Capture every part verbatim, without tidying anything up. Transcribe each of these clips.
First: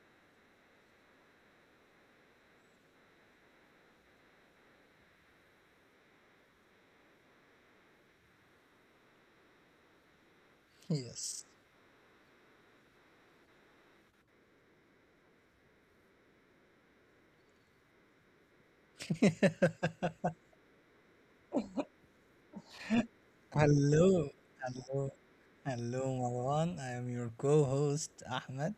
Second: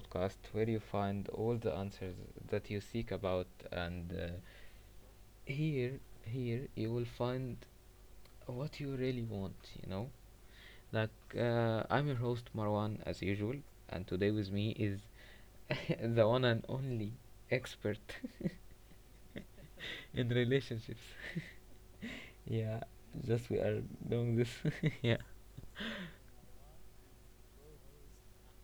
podcast where you find all the answers that you seek about. And uh, Here, here, you will find what you really want, you know? Like, Yes. uh, I'm your host, Marwan, as usual, and today with me is the one and only expert in relationships. Yeah, just we are Hello, doing this. hello, Yeah. hello, Marwan. I am your co-host Ahmed,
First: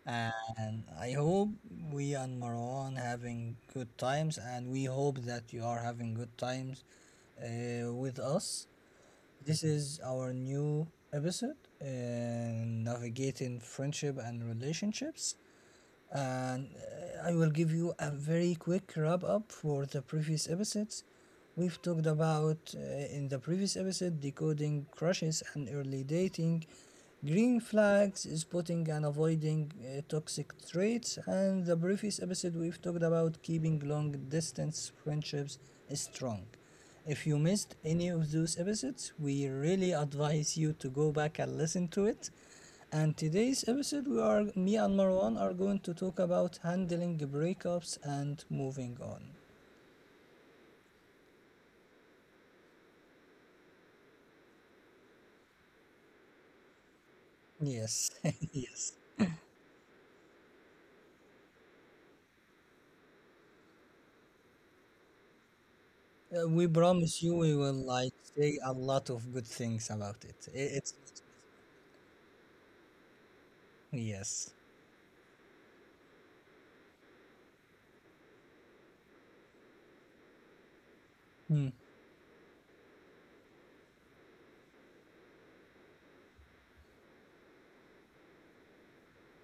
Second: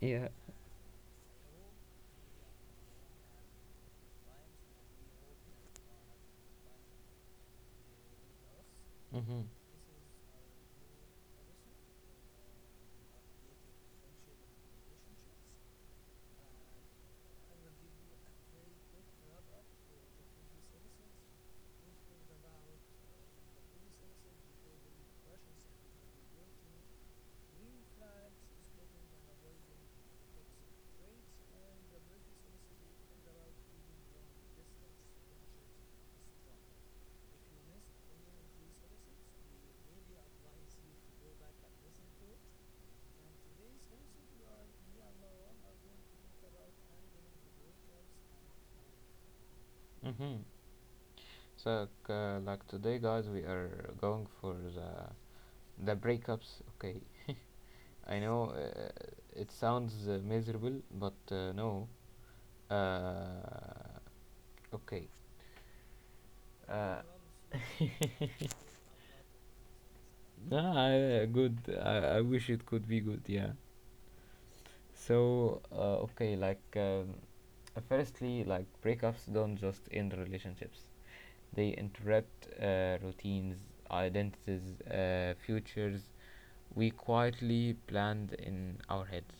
Yeah. and I hope we and Marwan having good times, and we hope that you are having good times uh, with us. Mhm. This is our new episode, uh, navigating friendship and relationships. And uh, I will give you a very quick wrap up for the previous episodes. We've talked about uh, in the previous episode decoding crushes and early dating, green flags, spotting and avoiding uh, toxic traits, and the previous episode we've talked about keeping long distance friendships strong. If you missed any of those episodes, we really advise you to go back and listen to it. And today's episode, we are me and Marwan are going to talk about handling the breakups and moving on. Mhm. So, uh, like today, guys, we are going for the the breakups, okay. Yes, I know uh, yes. it sounds uh, miserable, but uh, no. Uh, okay. Uh, we Uh, promise you, we will like say a lot of good things about it. I- Nah, It's I- uh, Good. I, I wish it could be good, yeah. yes. So, uh, okay, like, um, uh, firstly, like, breakups don't just end relationships, Hmm. they interrupt uh, routines, identities, uh, futures we quietly planned in our heads,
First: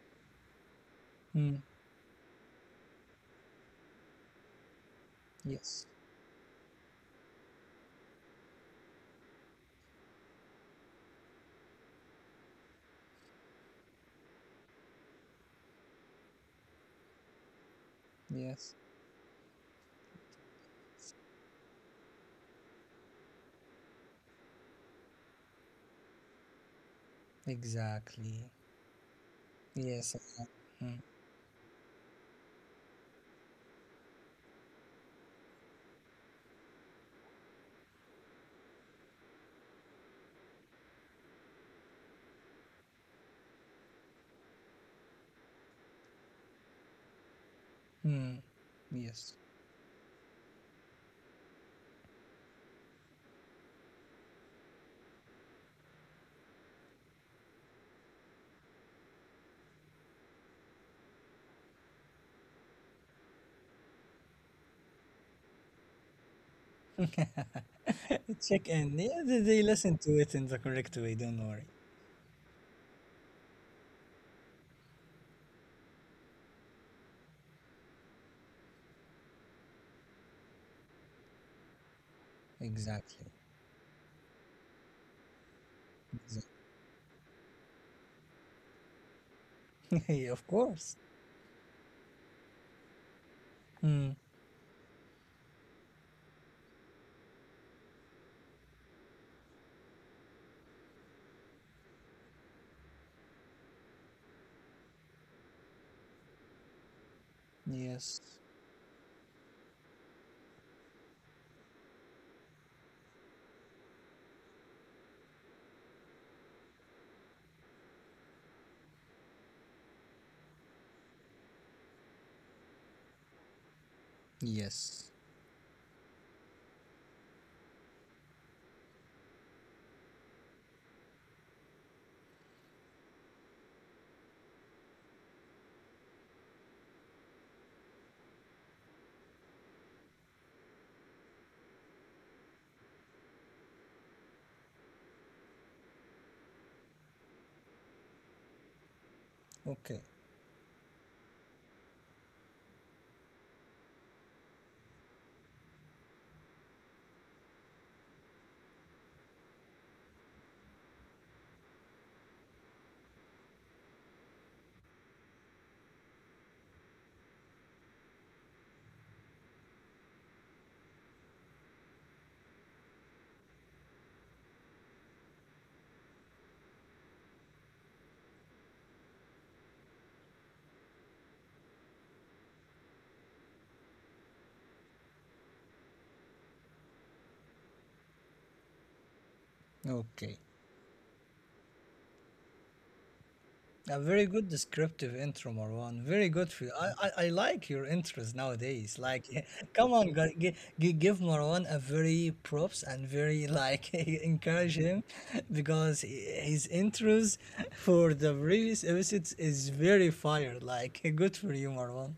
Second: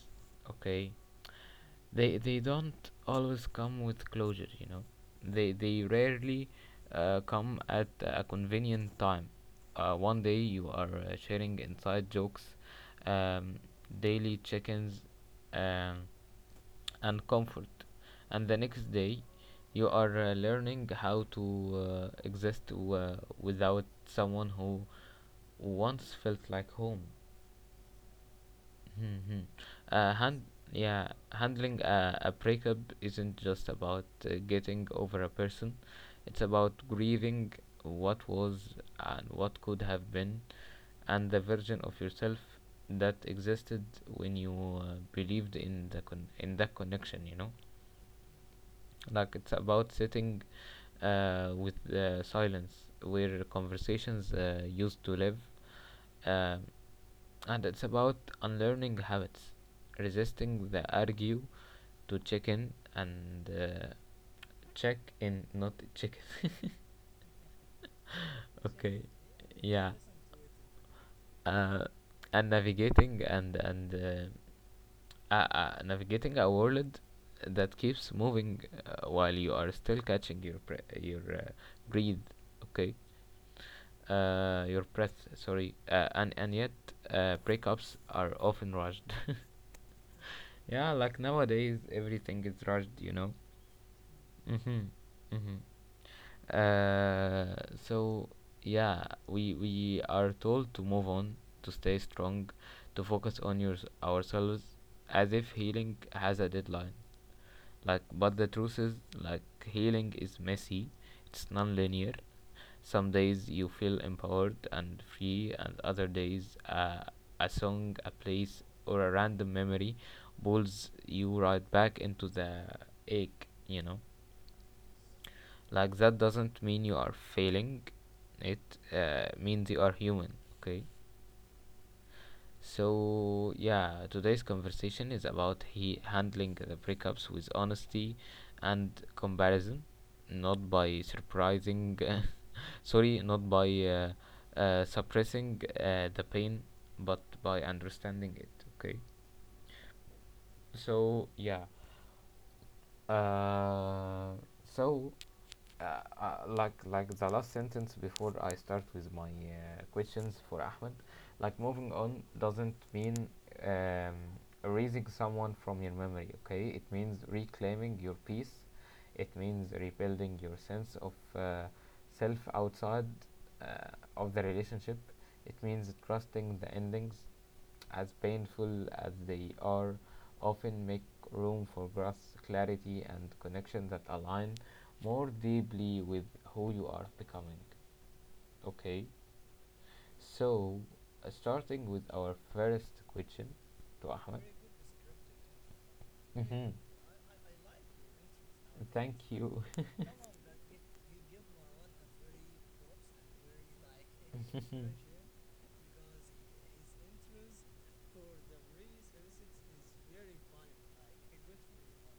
okay? Hmm. they they don't always come with closure, you know, they they Yes. rarely uh, come at a convenient time. uh, one day you are uh, sharing inside jokes, um, daily check-ins, um, and comfort, and the Yes. next day you are uh, learning how to uh, exist uh, without someone who once felt like home. Exactly. Mhm. Yes. Uh, hand, Hmm. yeah, handling a, a breakup isn't just about uh, getting over a person. It's about grieving what was and what could have been, and the version of yourself that existed when you uh, believed in the con- in that connection. You know, Hmm. Yes. like it's about sitting uh, with uh, silence where conversations uh, used to live, um, and it's about unlearning habits, resisting the argue to check in and uh, check in not chicken. You Check chicken. Okay. Yeah, they, they Yeah. listen to it in the correct way, don't worry. Uh, and navigating and and uh, uh, uh, navigating a world that keeps moving uh, while you are still catching your pre- your uh, breathe. Okay. Exactly. Uh, your breath. Sorry. Uh, and and yet, uh, breakups are often rushed. Exactly. of Yeah, course. like nowadays everything is rushed. You know. Hmm. Mhm. Mhm. Uh, so yeah, we we are told to move on, to stay strong, to focus on your ourselves, as if healing has a deadline. Like, Yes. but the truth is, like healing is messy, it's non-linear. Some days you feel empowered and free, and other days uh, a song, a place, or a random memory pulls you right back into the ache. You know, Yes. like that doesn't mean you are failing it, uh, means you are human, okay. So yeah, today's conversation is about he handling the breakups with honesty and comparison, not by surprising sorry not by uh, uh, suppressing uh, the pain, but by understanding it, okay. Okay. So yeah. Uh, so, uh, uh, like like the last sentence before I start with my uh, questions for Ahmed, like moving on doesn't mean um, erasing someone from your memory. Okay, it means reclaiming your peace. It means rebuilding your sense of uh, self outside uh, of the relationship. It means trusting the endings, as painful as they are, often make room for growth, clarity, and connection that align more deeply with who you are becoming. Okay, Okay. so uh, starting with our first question A to very Ahmed. good descriptive intro, Marwan. Very good Hmm. for you. I, I, I like your intros nowadays. Thank Like, you. come on, gu- gi- gi- give Marwan a very props and very like encourage him because he- his intros for the previous episodes is very fire. Like, good for you, Marwan.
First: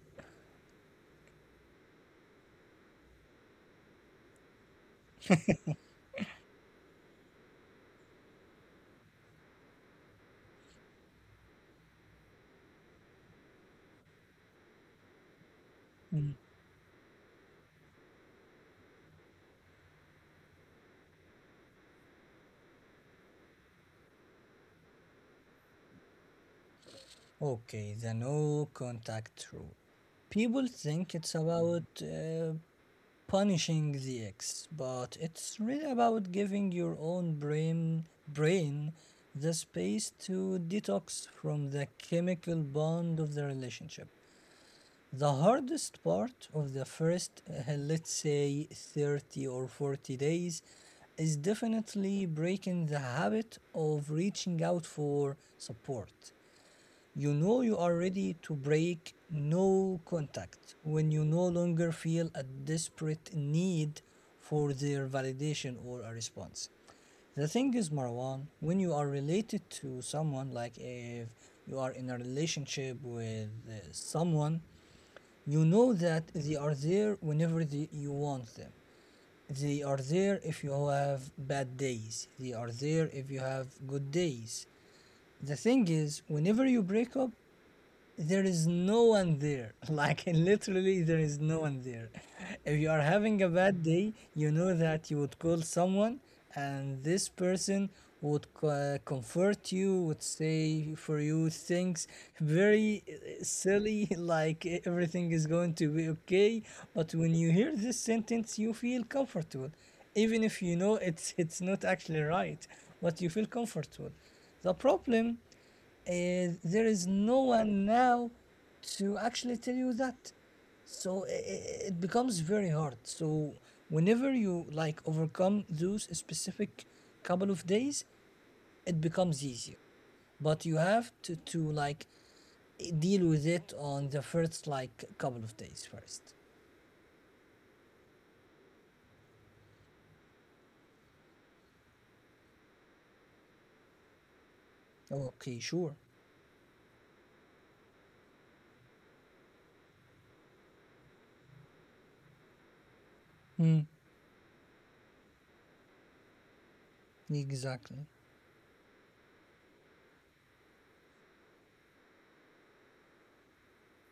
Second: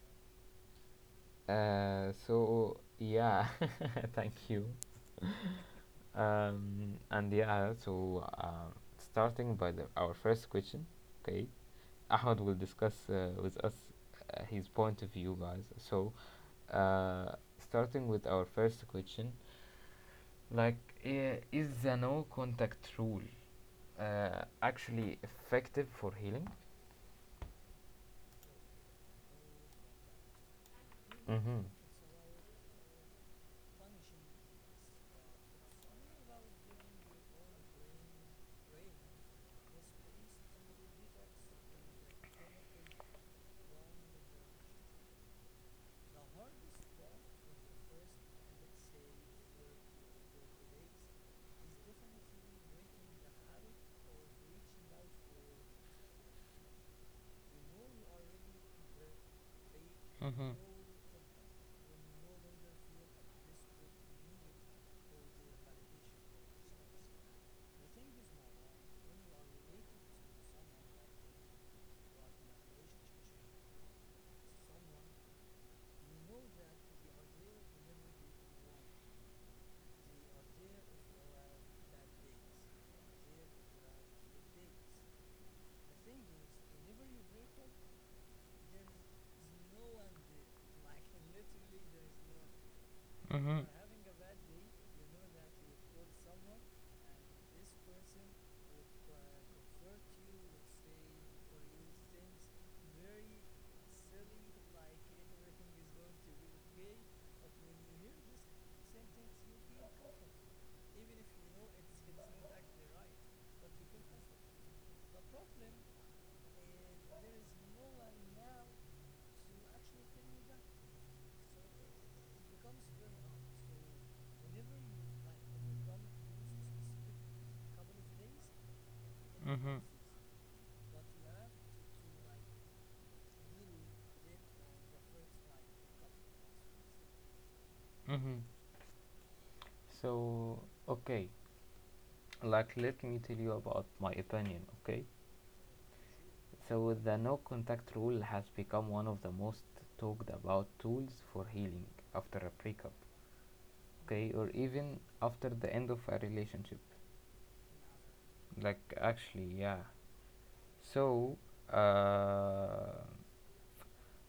Uh, so yeah, thank you. Um, and yeah, so uh, Starting by the, our first question, okay, Ahmed will discuss uh, with us uh, his point of view, guys. So, uh, starting with our first question, like, i- is the no contact rule uh, actually effective for healing? Okay, the no contact rule. People Mm-hmm. think it's about uh, punishing the ex, but it's really about giving your own brain brain the space to detox from the chemical bond of the relationship. The hardest part of the first, uh, let's say, thirty or forty days is definitely breaking the habit of reaching out for support. You know you are ready to break no contact when you no longer feel a desperate need for their validation or a response. The thing is, Marwan, when you are related to someone, like if you are in a relationship with uh, someone, you know that they are there whenever they, you want them. They are there if you have bad days. They are there if you have good days. The thing is, whenever you break up, there is no one there. Like literally, there is no one there. If you are Mm-hmm. having a bad day, you know that you would call someone, and this person would co- uh, comfort you, would say for you things very uh, silly, like e- everything is going to be okay. But when you hear this sentence, you feel comfortable, even if you know it's it's not actually right. But you feel comfortable. The problem uh, there is no one now to actually tell you that. So i- i- it becomes very hard. So whenever you like overcome those specific couple of days, it becomes Mm-hmm. easier. But you have to, to like i- deal with it on the first like couple of days first. Mm-hmm. So, okay. Like let me tell you about my opinion, okay. Okay, sure. So the no contact rule has become one of the most talked about tools for healing after a breakup, Mm, okay, or even after the end of a relationship. exactly. Like actually, yeah. So uh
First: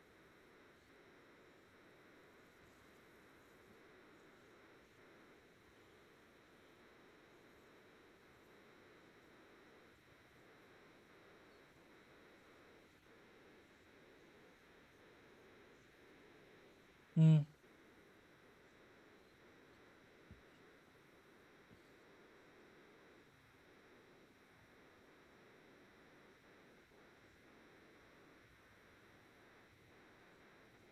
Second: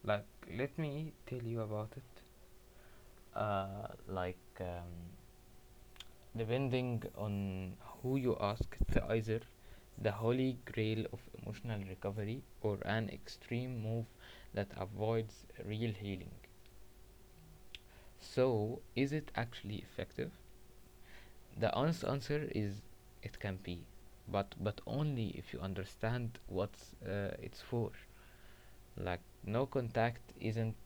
like let me tell you about it. uh like um Depending on who you ask, it's either the holy grail of emotional recovery or an extreme move that avoids real healing. Mm. So, is it actually effective? The honest answer is it can be, but but only if you understand what uh, it's for. Like no contact isn't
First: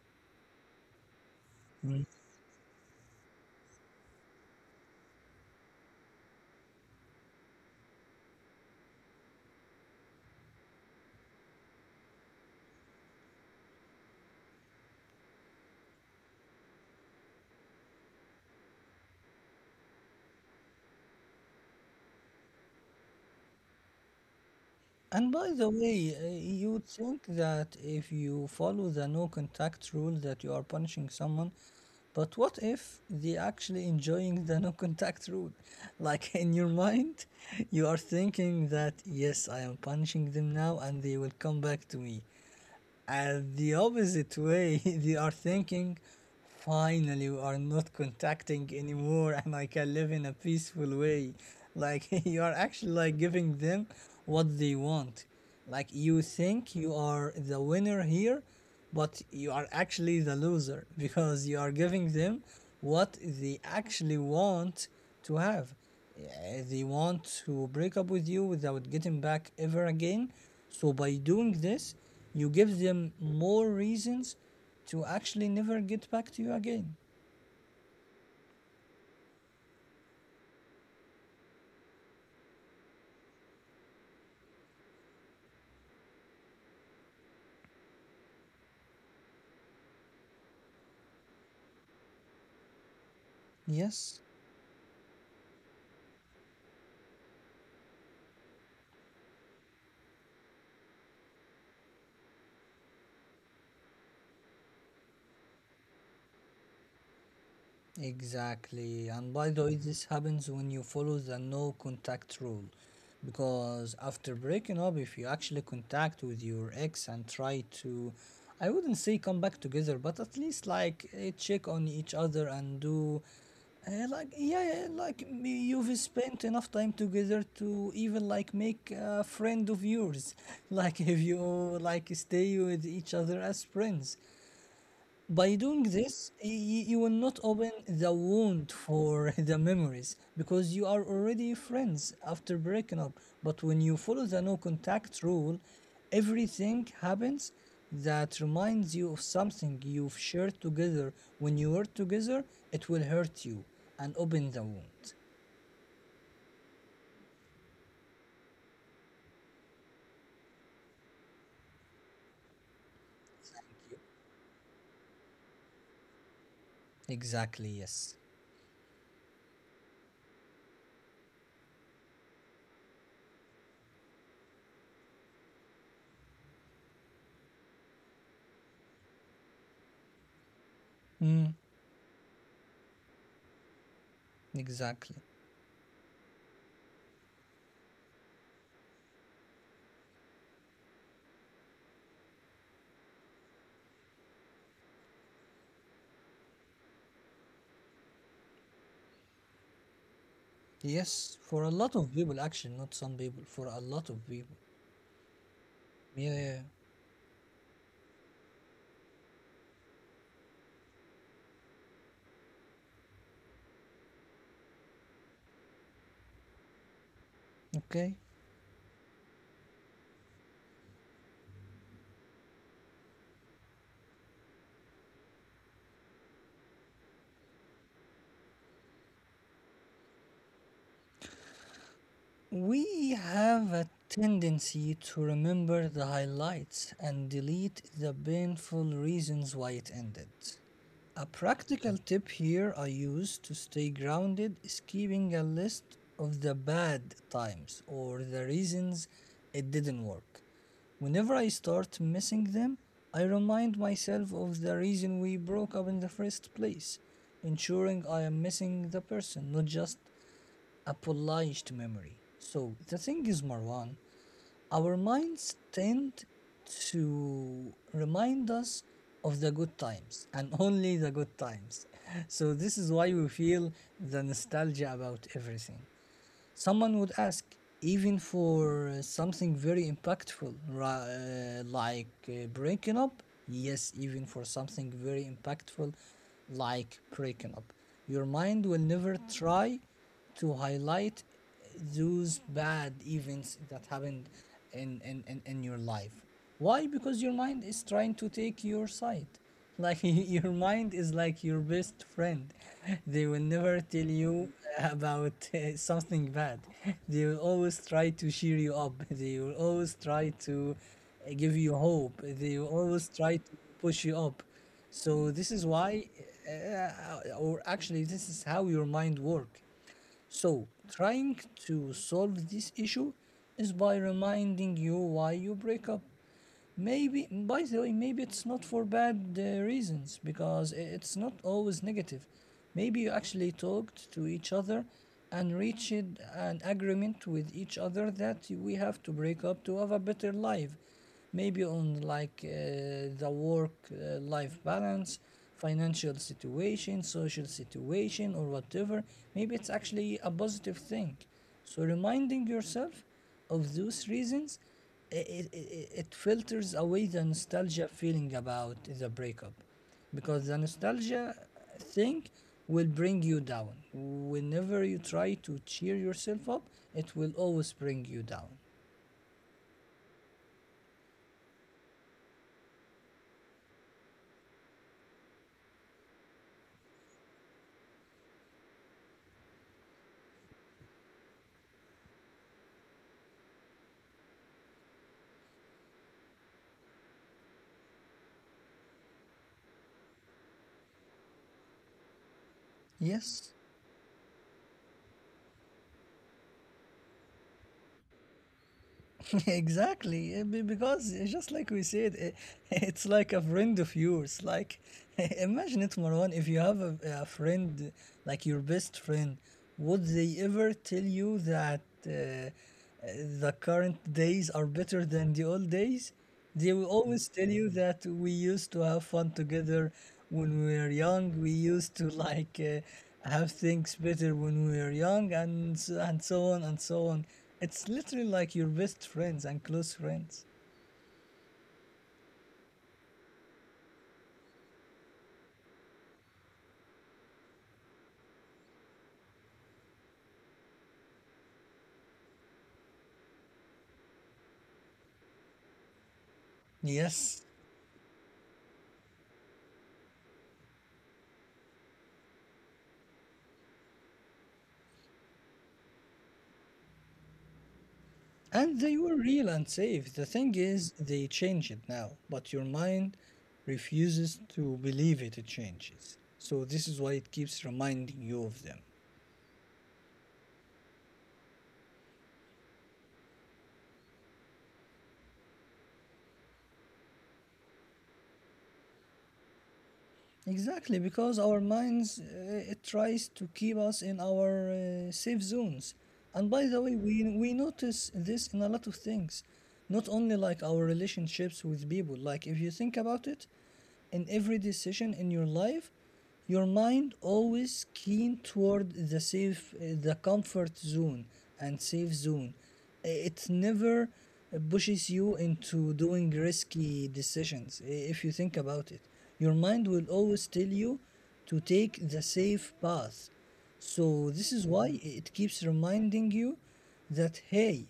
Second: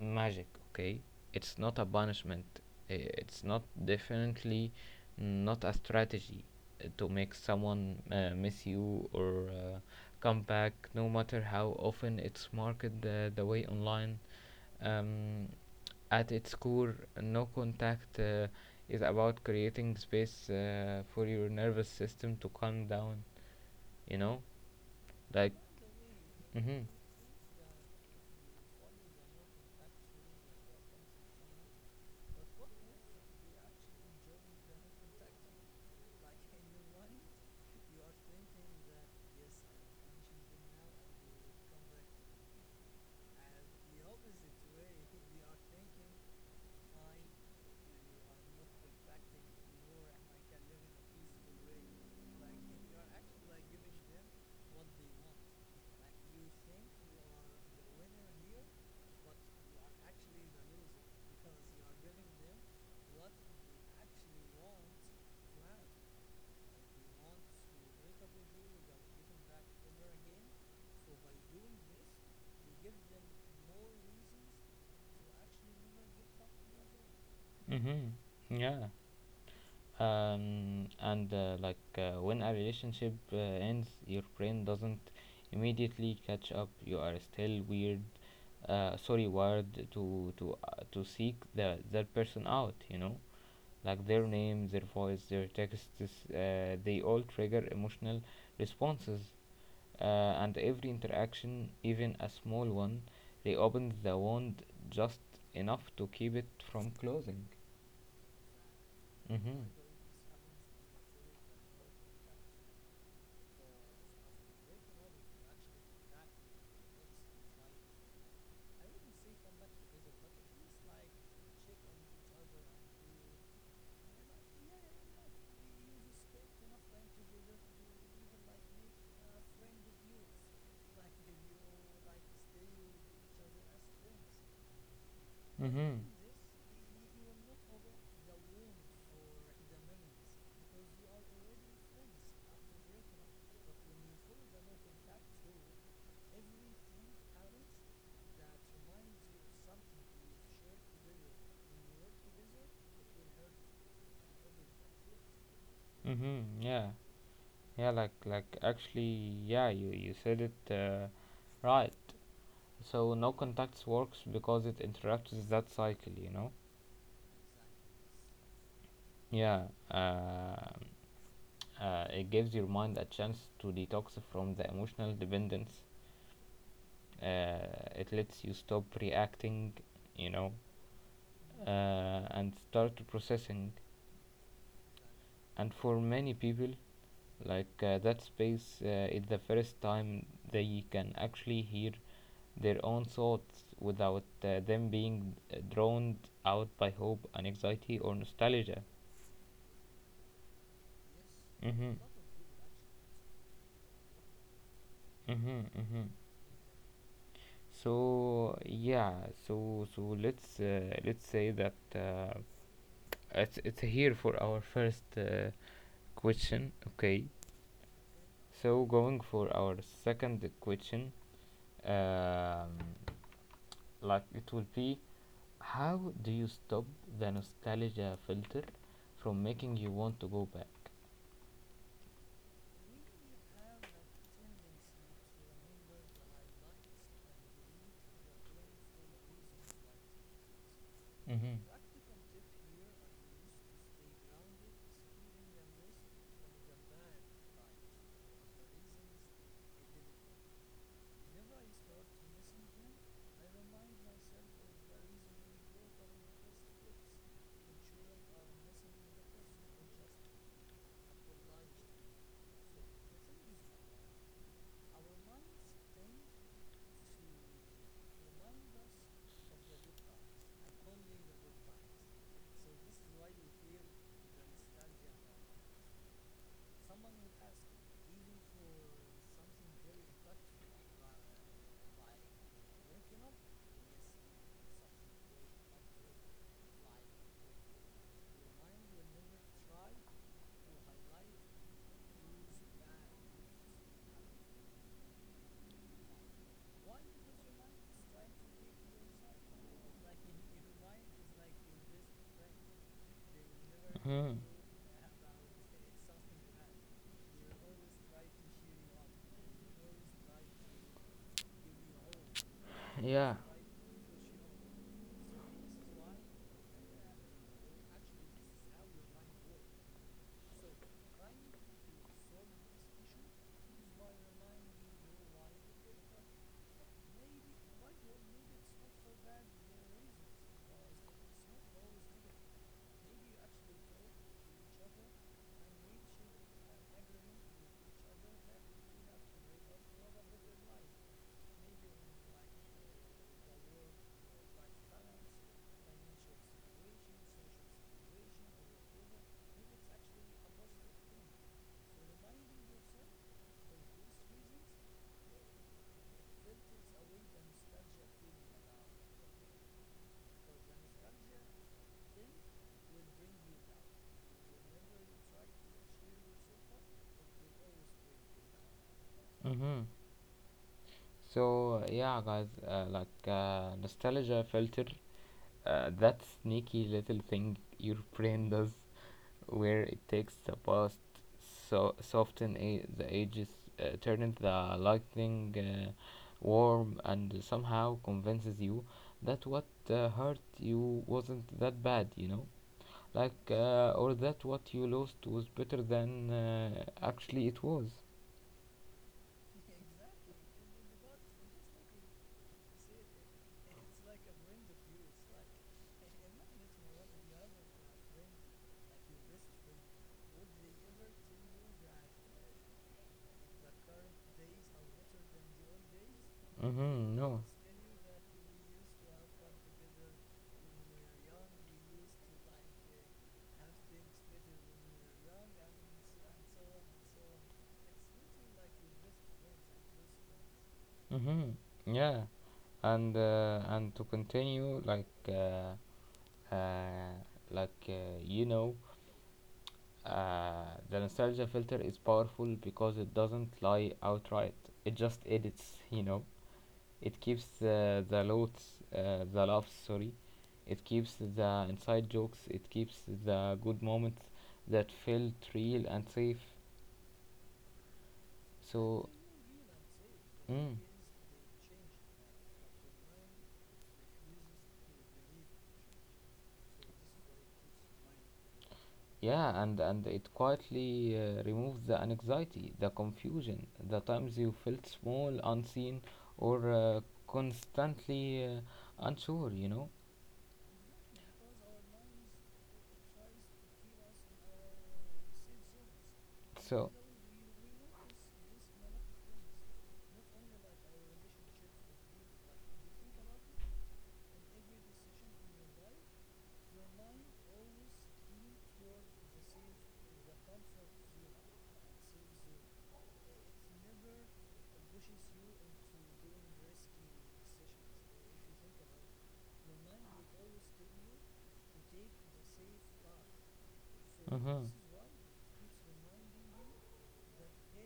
magic, okay? It's not a punishment. It's not definitely not a strategy uh, to make someone uh, miss you or uh, come back, no matter how often it's marketed uh, the way online. Um, at its core, no contact uh, is about creating space uh, for your nervous system to calm down. You know, And by like, the way, uh, you would mhm, think that if you follow the no contact rule that you are punishing someone, but what if they actually enjoying the no contact rule? Like in your mind, you are thinking that yes, I am punishing them now and they will come back to me. And the opposite way, they are thinking, finally, we are not contacting anymore and I can live in a peaceful way. Like, you are actually like giving them what they want. Like, you think you are the winner here, but you are actually the loser because you are giving them what they actually want to have. Yeah, they want to break up with you without getting back ever again. So by doing this, you give them more reasons to actually never get back to you again. mhm, yeah. um, and uh, like uh, when a relationship uh, ends, your brain doesn't immediately catch up. You are still weird uh, sorry wired to to uh, to seek the that person out, you know, like Yes. their name, their voice, their texts, uh, they all trigger emotional responses, uh, and every interaction, even a small one, reopens the wound just enough to keep it from closing. Exactly. And by the Mm-hmm. way, this happens when you follow the no contact rule. Because after breaking up, if you actually contact with your ex and try to, I wouldn't say come back together, but at least like eh, check on each other and do, uh, like, yeah, yeah, like m- you've spent enough time together to even like make a friend of yours. Like if you like stay with each other as friends. By doing Mm-hmm. this, y- y- you will not open the wound for the memories because you are already friends after breaking up. But when you follow the no contact rule, everything happens that reminds you of something you've shared together. When you were together, it will hurt you and open the wound. Mm-hmm. Yeah. Yeah, like like actually, yeah, you you said it uh, right. So no contacts works because it interrupts that cycle, you know? Exactly, yes. Yeah. Um. Uh, it gives your mind a chance to detox from the emotional dependence. Uh, it lets you stop reacting, you know, Mm, uh, and start processing. exactly. And for many people, like uh, that space uh, is the first time they can actually hear their own thoughts without uh, them being uh, drowned out by hope and anxiety or nostalgia. Yes, for a lot Mm-hmm. of people, actually, not some people, for a lot of people. Mm-hmm. Mm-hmm. Yeah, yeah, So yeah, so so let's uh, let's say that uh, it's it's here for our first uh, question. Okay, yeah. Okay. so going for our second question, um, like it will be, how do you stop the nostalgia filter from making you want to go back? We have a tendency to remember the highlights and delete the painful reasons why it ended. A Mm-hmm. practical tip here I use to stay grounded is keeping a list of the bad times or the reasons it didn't work. Whenever I start missing them, I remind myself of the reason we broke up in the first place, ensuring I am missing the person, not just a polished memory. So the thing is, Marwan, our minds tend to remind us of the good times and only the good times. So this is why we feel the nostalgia about everything. Someone would ask, even for uh, something very impactful, ra- uh, like uh, breaking up. Yes, even for something very impactful, like breaking up. Your mind will never try to highlight those bad events that happened in, in, in, in your life. Why? Because your mind is trying to take your side. Like your mind is like your best friend. They will never tell Hmm. you about uh, something bad. They will always try to cheer you up. They will always try to uh, give you hope. They will always Yeah. try to push you up. So this is why, uh, or actually, this is how your mind works. So, trying to solve this issue is by reminding you why you break up. Maybe, by the way, maybe it's not for bad uh, reasons because i- it's not always negative. Maybe you actually talked to each other and reached an agreement with each other that we have to break up to have a better life. Maybe on like uh, the work uh, life balance, financial situation, social situation, or whatever. Maybe it's actually a positive thing. So reminding yourself of those reasons, it, it, it filters away the nostalgia feeling about the breakup because the nostalgia thing will bring you down. Whenever you try to cheer yourself up, it will always bring you down. Mm-hmm. So uh, yeah, guys, uh, like uh, nostalgia filter, uh, that sneaky little thing your brain does, where it takes the past, so soften a- the edges, uh, turn it the lightning uh, warm, and somehow convinces you that what uh, hurt you wasn't that bad, you know, like Yes, uh, or that what you lost was better than uh, actually it was. exactly, eh, be- because eh, just like we said, eh, it's like a friend of yours. Like, imagine it, Marwan, if you have a, a friend, like your best friend, would they ever tell you that uh, eh, the current days are better than the old days? They will Mm-hmm, always no. tell you that we used to have fun together when we were young. We used to like uh, have things better when we were young, and so, and so on and so on. It's literally like your best friends and close friends. Mm-hmm. Yeah, and, uh, and to continue, like uh, uh, like uh, you know, uh, the nostalgia filter is powerful because it doesn't lie outright. It just edits, you know. It Yes, keeps uh, the loads, uh, the laughs, sorry. It keeps the inside jokes. It keeps the good moments that felt real and safe. and they So, were real and safe. The thing mm. is, they change it now, but your mind refuses to believe it. It changes, so this is why it keeps reminding you of them. Yeah, and, and it quietly uh, removes the anxiety, the confusion, the times you felt small, unseen, or uh, constantly uh, unsure, you know? Exactly, because our minds uh, it tries to keep us in our uh, safe zones. And by the So, way, we we notice this in a lot of things, not only like our relationships with people. Like if you think about it, in every decision in your life your mind always keen toward the safe uh, the comfort zone and safe zone. It never uh, pushes you into doing risky decisions. If you think about it, your mind will always tell you to take the safe path. So this is mhm, why it keeps reminding you that hey,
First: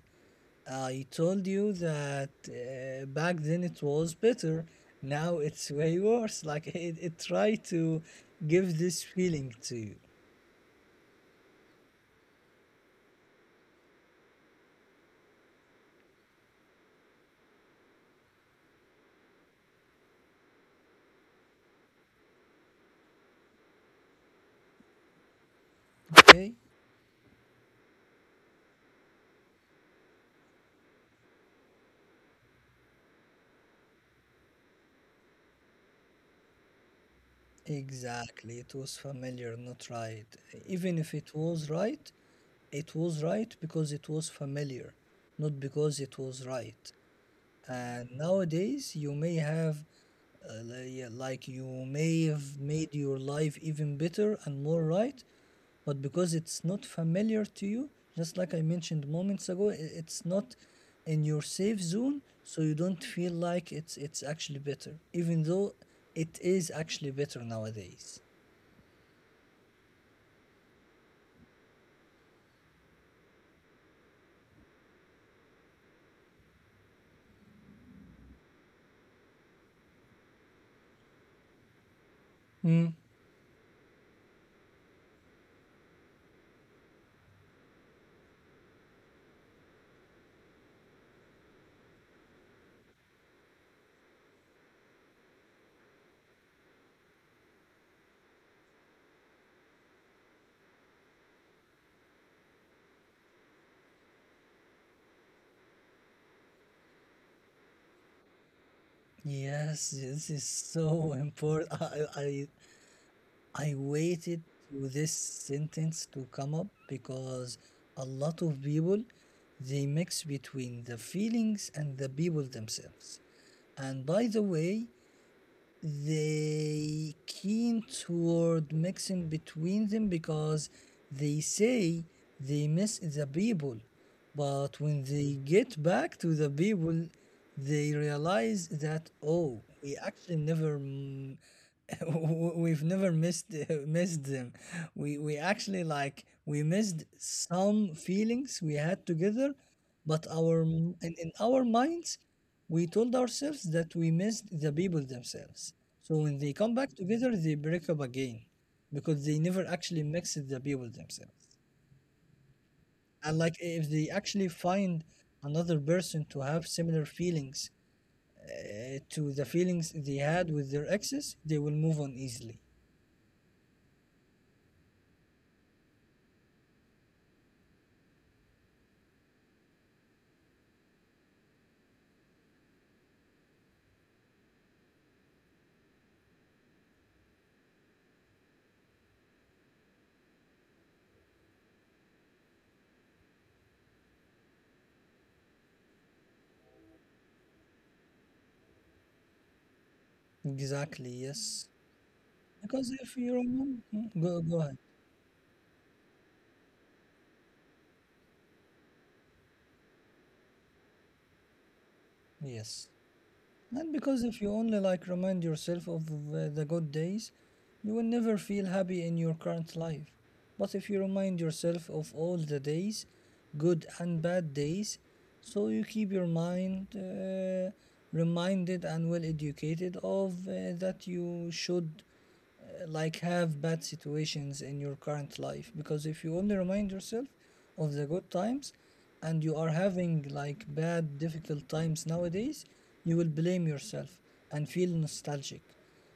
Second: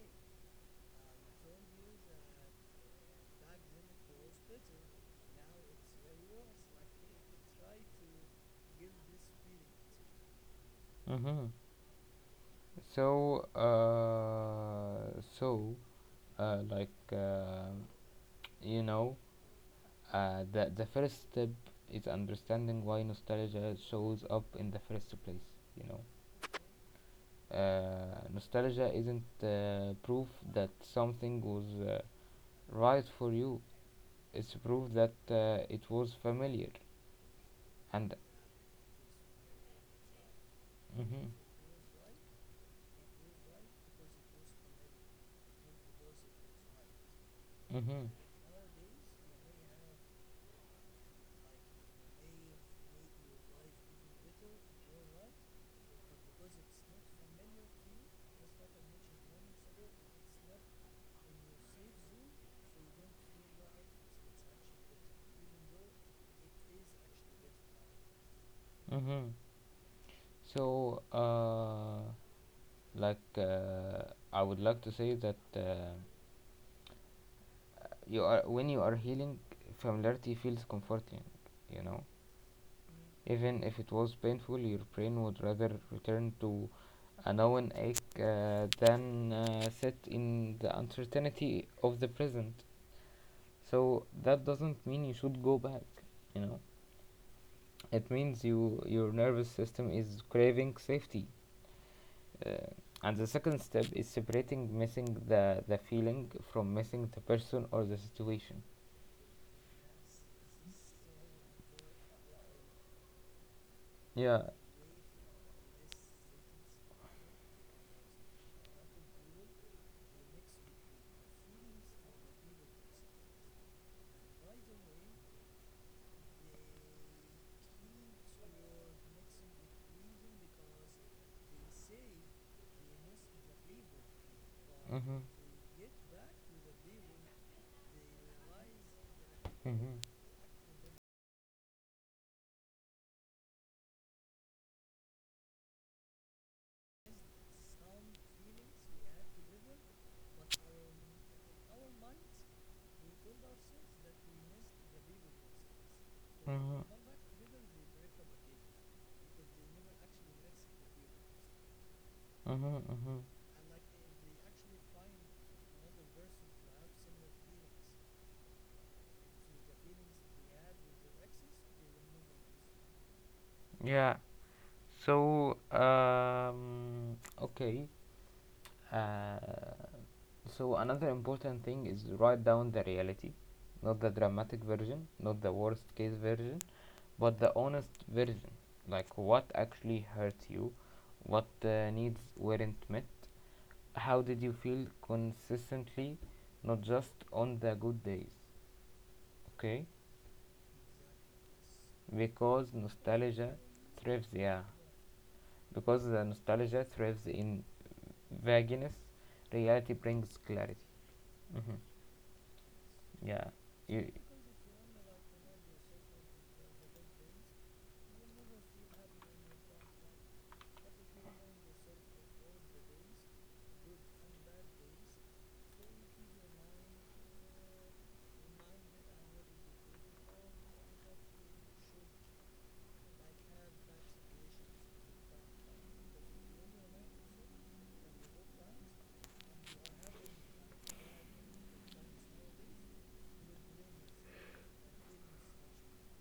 I told you that uh, back then it was better. Now it's way worse. Like it, it tried to give this feeling to you. mhm. So, uh, so, uh, like, uh, you know, uh, the, the first step is understanding why nostalgia shows up in the first place, you know? Okay? Uh, nostalgia isn't uh, proof that something was uh, right for you. It's proof that uh, it was familiar. And Exactly. It was familiar, not right. Even if mm-hmm, it was right, it was right because it was familiar, not because it was right. mm-hmm, And nowadays, you may have, uh, li- yeah, like, you may have made your life even better and more right, but because it's not familiar to you, just like I mentioned moments ago, i- it's not in your safe zone, so you don't feel like it's it's actually better, even though it is actually better nowadays. mm-hmm. So, uh, like, uh, I would like to say that uh, you are when you are healing, familiarity feels comforting. You know, Mm. even if it was painful, your brain would rather return to a known ache uh, than uh, sit in the uncertainty of the present. So that doesn't mean you should go back. You know, it means you your nervous system is craving safety. Uh, and the second step is separating missing the the feeling from missing the person or the situation. Yes, this is so important. I, I I waited Yeah. to this sentence to come up because a lot of people they mix between the feelings and the people themselves. And by the way, they keen toward mixing between them because they say they miss the people, but when Mhm. they get back to the people they realize that, oh, Mhm. we actually never mm, w- we've never missed missed them. We we actually, like, we missed some feelings we had together, but our m- in, in our minds we told ourselves that we missed the people themselves. So when they come Mhm. back together, they break up again because they never actually mixed the people themselves. Mhm. Mhm. And, like, if they actually find another person to have similar feelings uh, to the feelings they had with their exes, they will move on easily. Yeah. So, um, okay. Uh, so another important thing is write down the reality, not the dramatic version, not the worst case version, but the honest version. Like what actually hurt you, what uh, needs weren't met, how did you feel consistently, not just on the good days. Okay, Exactly, yes. because Because if you nostalgia remember, hmm, thrives. go, Yeah, go ahead. because the nostalgia thrives in vagueness, reality brings clarity. Hmm. Yes. Yeah. And You, because if you only, like, remind yourself of uh, the good days, you will never feel happy in your current life. But if you remind yourself of all the days, good and bad days, so you keep your mind uh, reminded and well educated of, uh, that you should, uh, like, have bad situations in your current life. Because if you only remind yourself of the good times and you are having, like, bad difficult times nowadays, you will blame yourself and feel nostalgic.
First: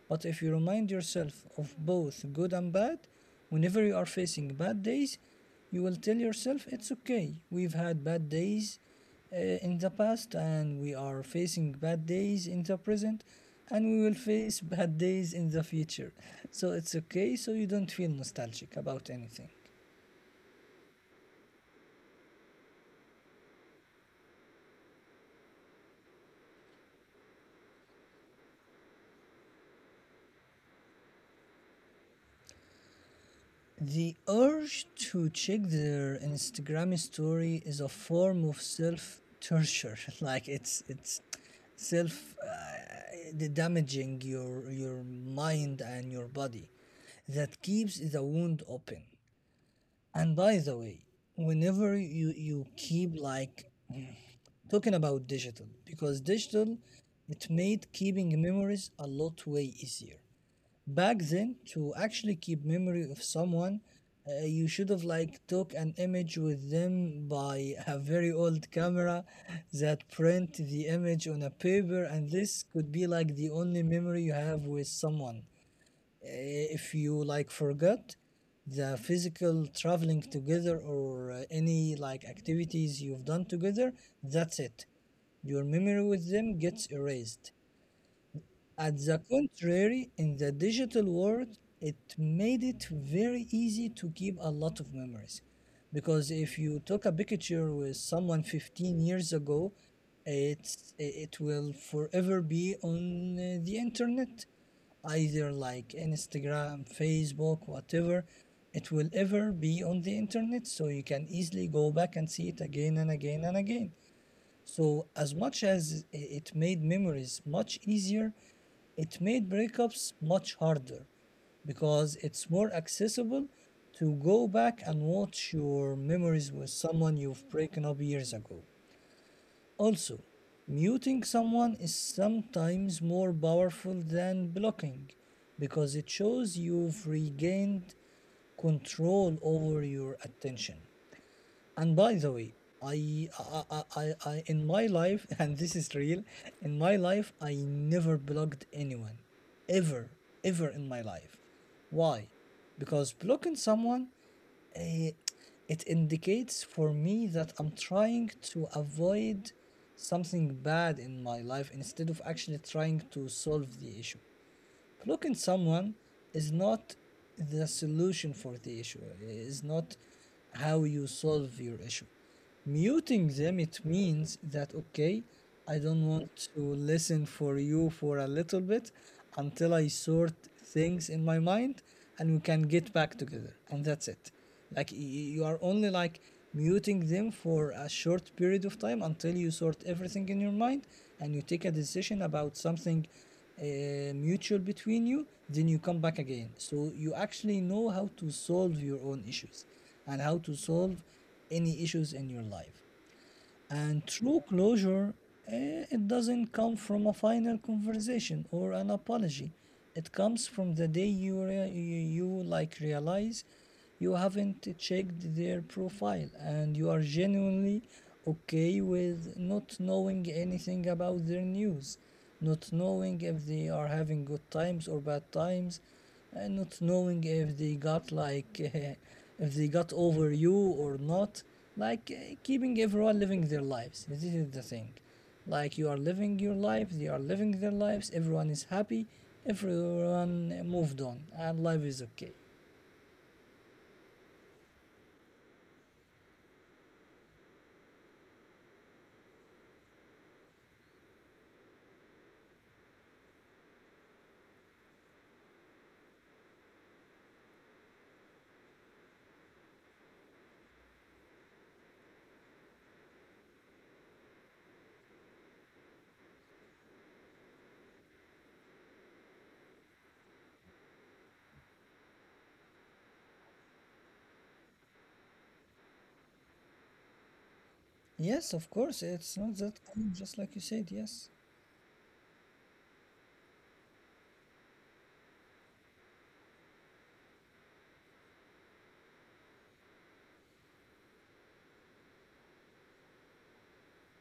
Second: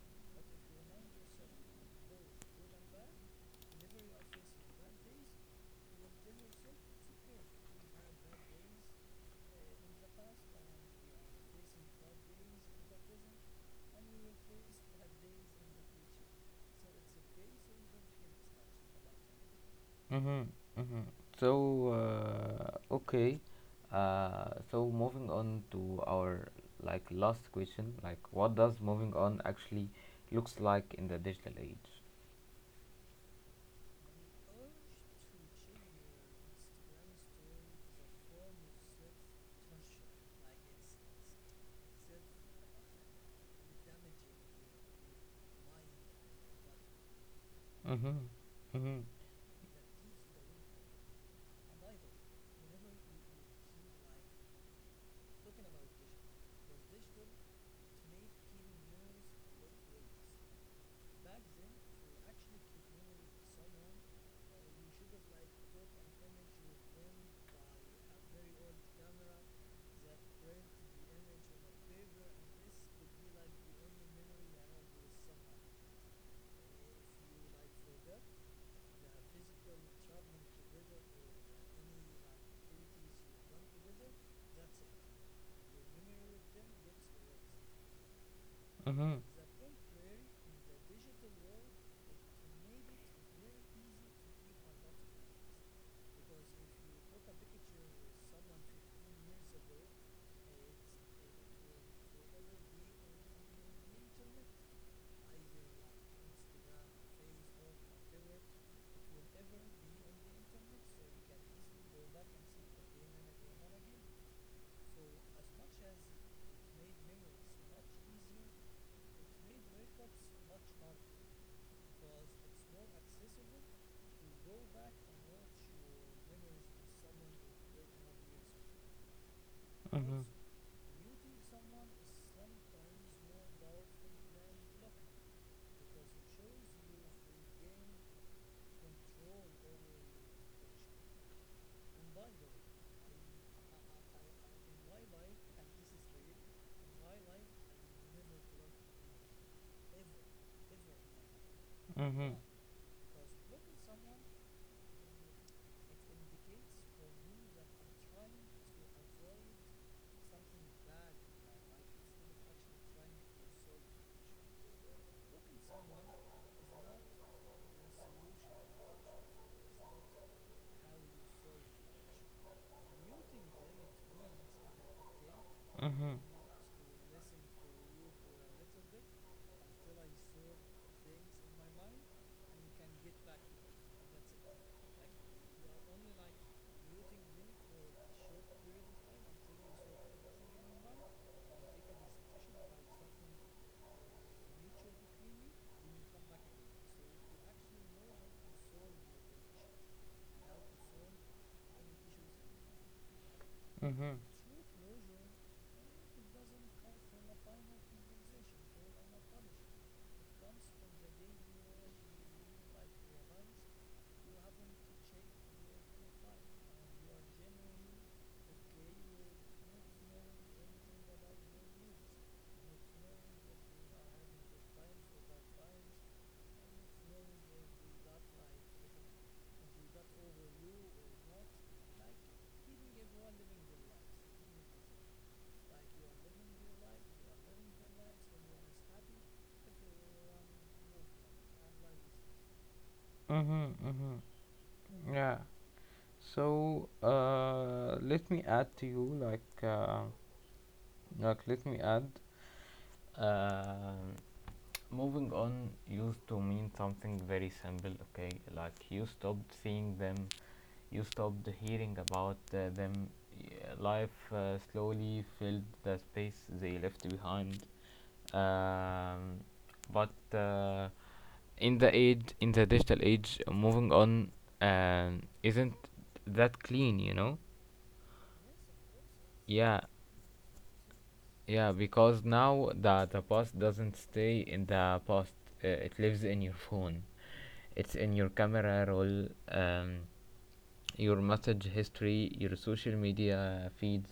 But if you remind yourself of both good and bad, whenever you are facing bad days, you will tell yourself, it's okay, we've had bad days uh, in the past, and we are facing bad days in the present, and we will face bad days in the future, so it's okay, so you don't feel nostalgic about anything. hmm. Hmm. So, uh, okay. Uh, so moving on to our like last question, like what does moving on actually looks like in the digital age? The urge to check their Instagram story is a form of self torture. Like, it's it's self uh, damaging your your mind and your body that keeps Mm-hmm. the wound Mm-hmm. open. And by the way, whenever you you keep, like, talking about digital, because digital, it made keeping memories a lot way easier. Back then, to actually keep memory of someone, uh, you should have, like, took an image with them by a very old camera that print the image on a paper, and this could be like the only memory you have with someone. Uh, if you, like, forgot the physical traveling together or, uh, any like activities you've done together, that's it, your memory with them gets erased. At Mm-hmm. the contrary, in the digital world, it made it very easy to keep a lot of memories. Because if you took a picture with someone fifteen years ago, it's, it will forever be on uh, the internet, either like Instagram, Facebook, whatever. It will ever be on the internet, so you can easily go back and see it again and again and again. So, as much as i- it made memories much easier, it made breakups much harder, because it's more accessible to go back and watch your memories with someone you've broken up years ago. Also, Mm-hmm. muting someone is sometimes more powerful than blocking, because it shows you've regained control over your attention. And by the way, I, I, I, I, I- in my life, and this is real, in my life, I never blocked anyone, ever, ever in my life. Why? Mm-hmm. Because blocking someone, eh, it indicates for me that I'm trying to avoid something bad in my life instead of actually trying to solve the issue. Blocking someone is not the solution for the issue, is not how you solve your issue. Muting them, it means that, okay, I don't Mm-hmm. want to listen for you for a little bit until I sort things in my mind and we can get back together. And that's it. Like y- you are only, like, muting them for a short period of time until you sort everything in your mind and you take a decision about something uh, mutual between you. Then you come back again. So you actually know how to solve your own issues and how to solve any issues in your life. And true closure, eh, it doesn't come from a final conversation or an apology. It comes from the day you, rea- you, you, like, realize you haven't checked their profile and you are genuinely okay with not knowing anything about their news, not knowing if they are having good times or bad times, and not knowing if they got, like, uh, if they got over you or not. Like, uh, keeping everyone living their lives, this is the thing. Like, you are living your life, they are living their lives, everyone is happy, everyone moved on, and life is okay. Mm-hmm. Mm-hmm. Yeah. So uh, let me add to you like uh, like let me add. Um Moving on used to mean something very simple, okay? Like you stopped seeing them, you stopped hearing about uh, them. y- Life uh, slowly filled the space they left behind. Um, but uh, in the age, in the digital age, moving on um, isn't that clean, you know? Yes, of course, it's not that Yeah, cool, just like you said, yes, yeah, because now the the past doesn't stay in the past. Uh, it lives in your phone. It's in your camera roll, um, your message history, your social media feeds.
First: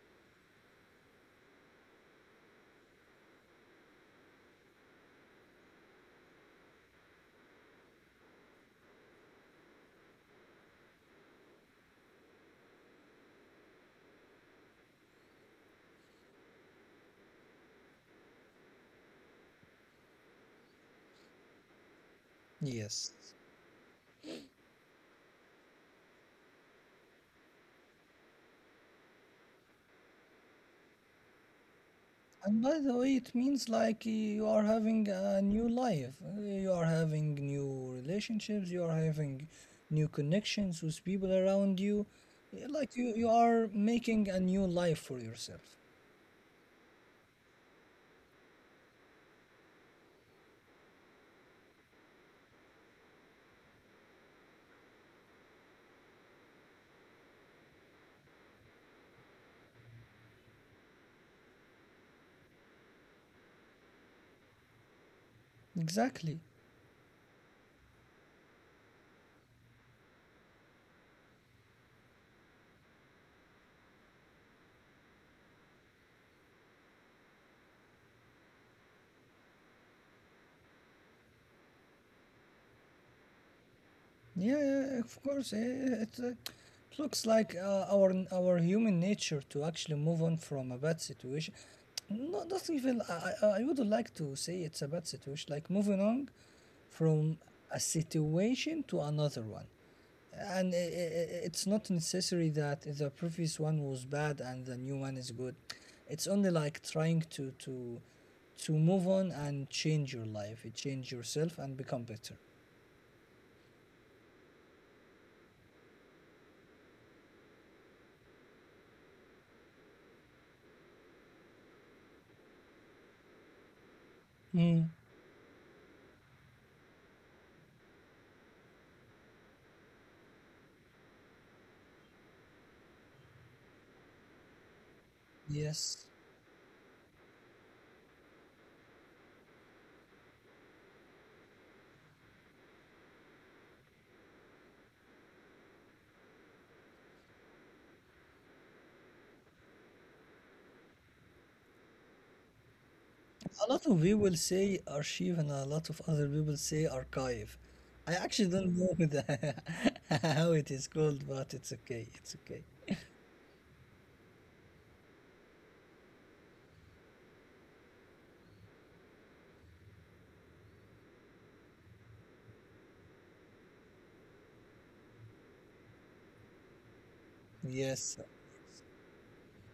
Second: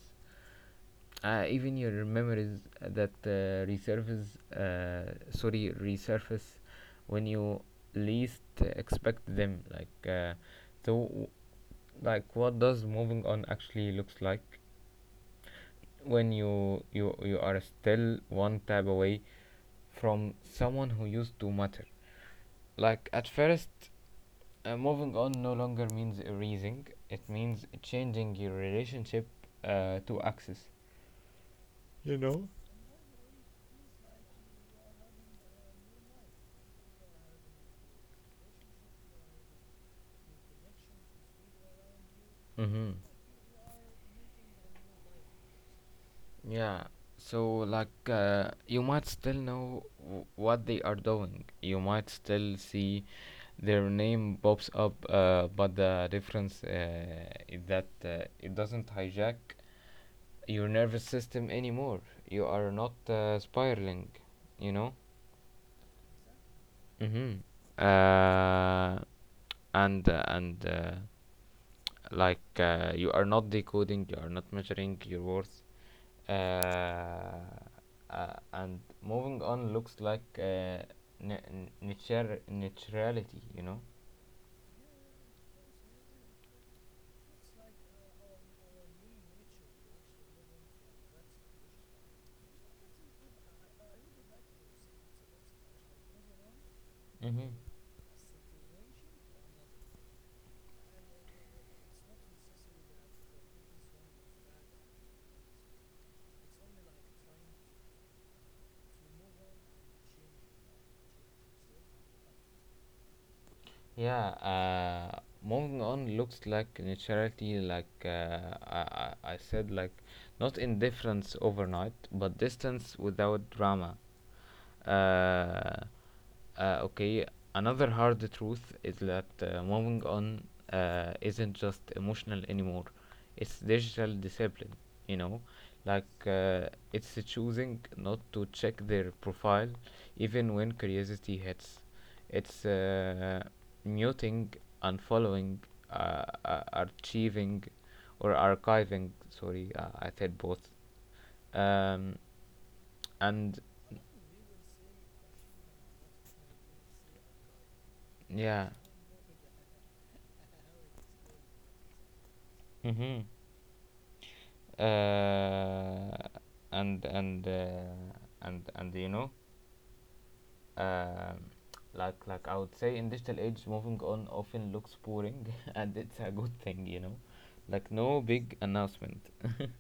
Uh, even your memories that uh, resurface, uh, sorry, resurface when you least expect them. Like, uh, so, like, what does moving on actually looks like when you you you are still one tab away from someone who used to matter? Like, yes. at first, uh, moving on no longer means erasing. It means changing your relationship uh, to access. And by the way, it means like you are having a new life. uh, You are having new relationships. You are having new connections with people around you. Yeah, Mm-hmm. like you, you are making a new life for yourself. Yeah, so like uh, you might still know w- what they are doing. You might still see their name pops up, uh, but the difference uh, is that uh, it doesn't hijack your nervous system anymore. You are not uh, spiraling, you know? Exactly. Mm-hmm. Uh, and uh, and uh, like uh, You are not decoding, you are not measuring your worth. Uh, uh, and moving on looks like uh, n- nature- naturality, you know? Yeah, yeah, of course. eh, It, uh, it looks like uh, our our human nature to actually move on from a bad situation. Not, not even I, I I would like to say it's a bad situation. Like, moving on Mm-hmm. from a situation to another one, and i i i- it's not necessary that the previous one was bad and the new one is good. It's only, like, trying to to to move on and change your life, change yourself, and become better. Yeah, uh, moving on looks like neutrality, like uh, I, I I said, like not indifference overnight, but distance without drama. Mm. Uh, uh, okay, another hard truth is that uh, moving on uh, isn't just emotional anymore, it's digital discipline, you know. Yes. Like, uh, it's choosing not to check their profile even when curiosity hits. It's uh, muting, unfollowing, uh, uh, archiving, or archiving. Sorry, uh, I said both. Um, and A lot of people say archive and a lot of other people say archive. I actually yeah. don't know the, how it is called, but it's okay. It's okay. Mm-hmm. Uh, and and uh, and and you know, um, like like I would say, in digital age, moving on often looks boring, and it's a good thing, you know, like no Yes. big announcement,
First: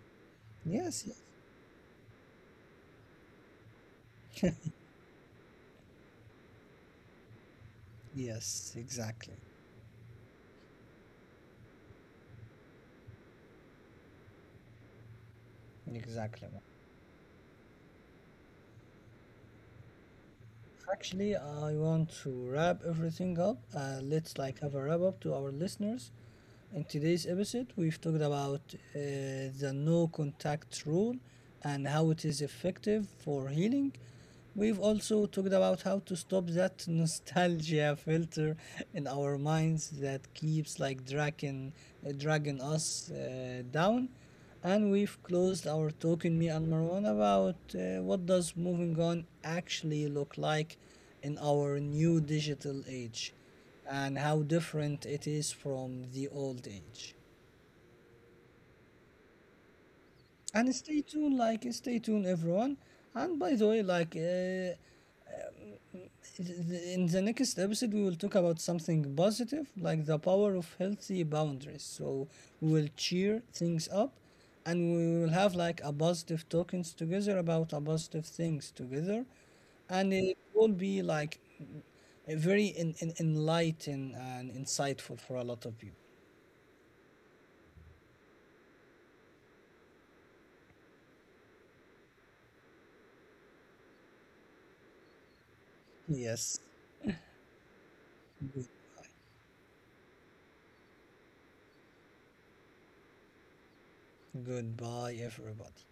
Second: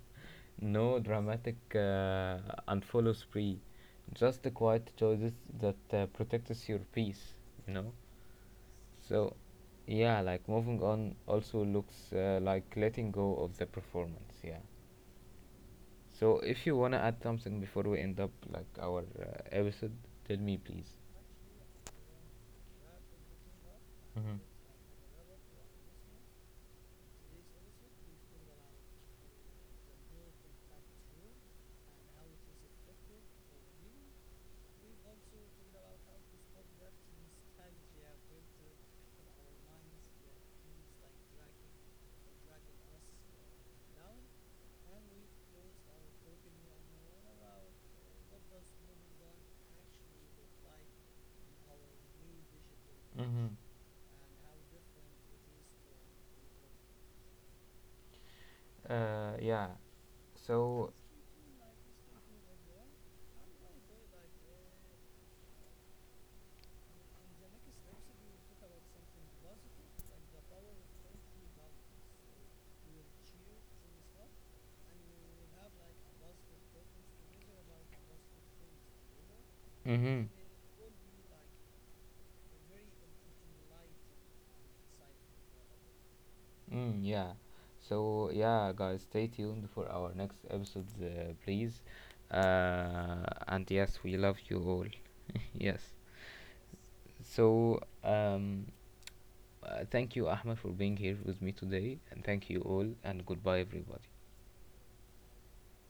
no Yes. Yes. dramatic uh, unfollow spree, just the quiet choices that uh, protects your peace, you know. Yes. So, Exactly. yeah, like moving on also looks uh, like letting go of the performance. Yeah. So, Exactly. if you wanna add something before we end up like our uh, episode, tell me please. Actually, I want to wrap everything up. Uh, Mm-hmm. Let's, like, have a wrap up to our listeners. In today's episode, we've talked about uh, the no contact rule and how it is effective for healing. We've also talked about how to stop that nostalgia filter in our minds that keeps like dragging, uh, dragging us uh, down. And we've closed our talk in me and Marwan about uh, what does moving on actually look like in our new digital age Mm-hmm. and how different it is from the old age. Uh, yeah. And So. stay tuned, like stay tuned, everyone. And by the way, like, uh, th- in the next episode, we will talk about something positive, like the power of healthy boundaries. So we will cheer things up, and we will have, like, a positive talkings together about a positive things together, and Mhm. it will be like a very in, in, enlightened and insightful for a lot of people. Mm, yeah. So yeah, guys, stay tuned for our next episode, uh, please. Uh, and yes, we love you all. Yes. Yes. So um, uh, thank you, Ahmed, for being here with me today, and thank you all, and goodbye, everybody. Goodbye, everybody.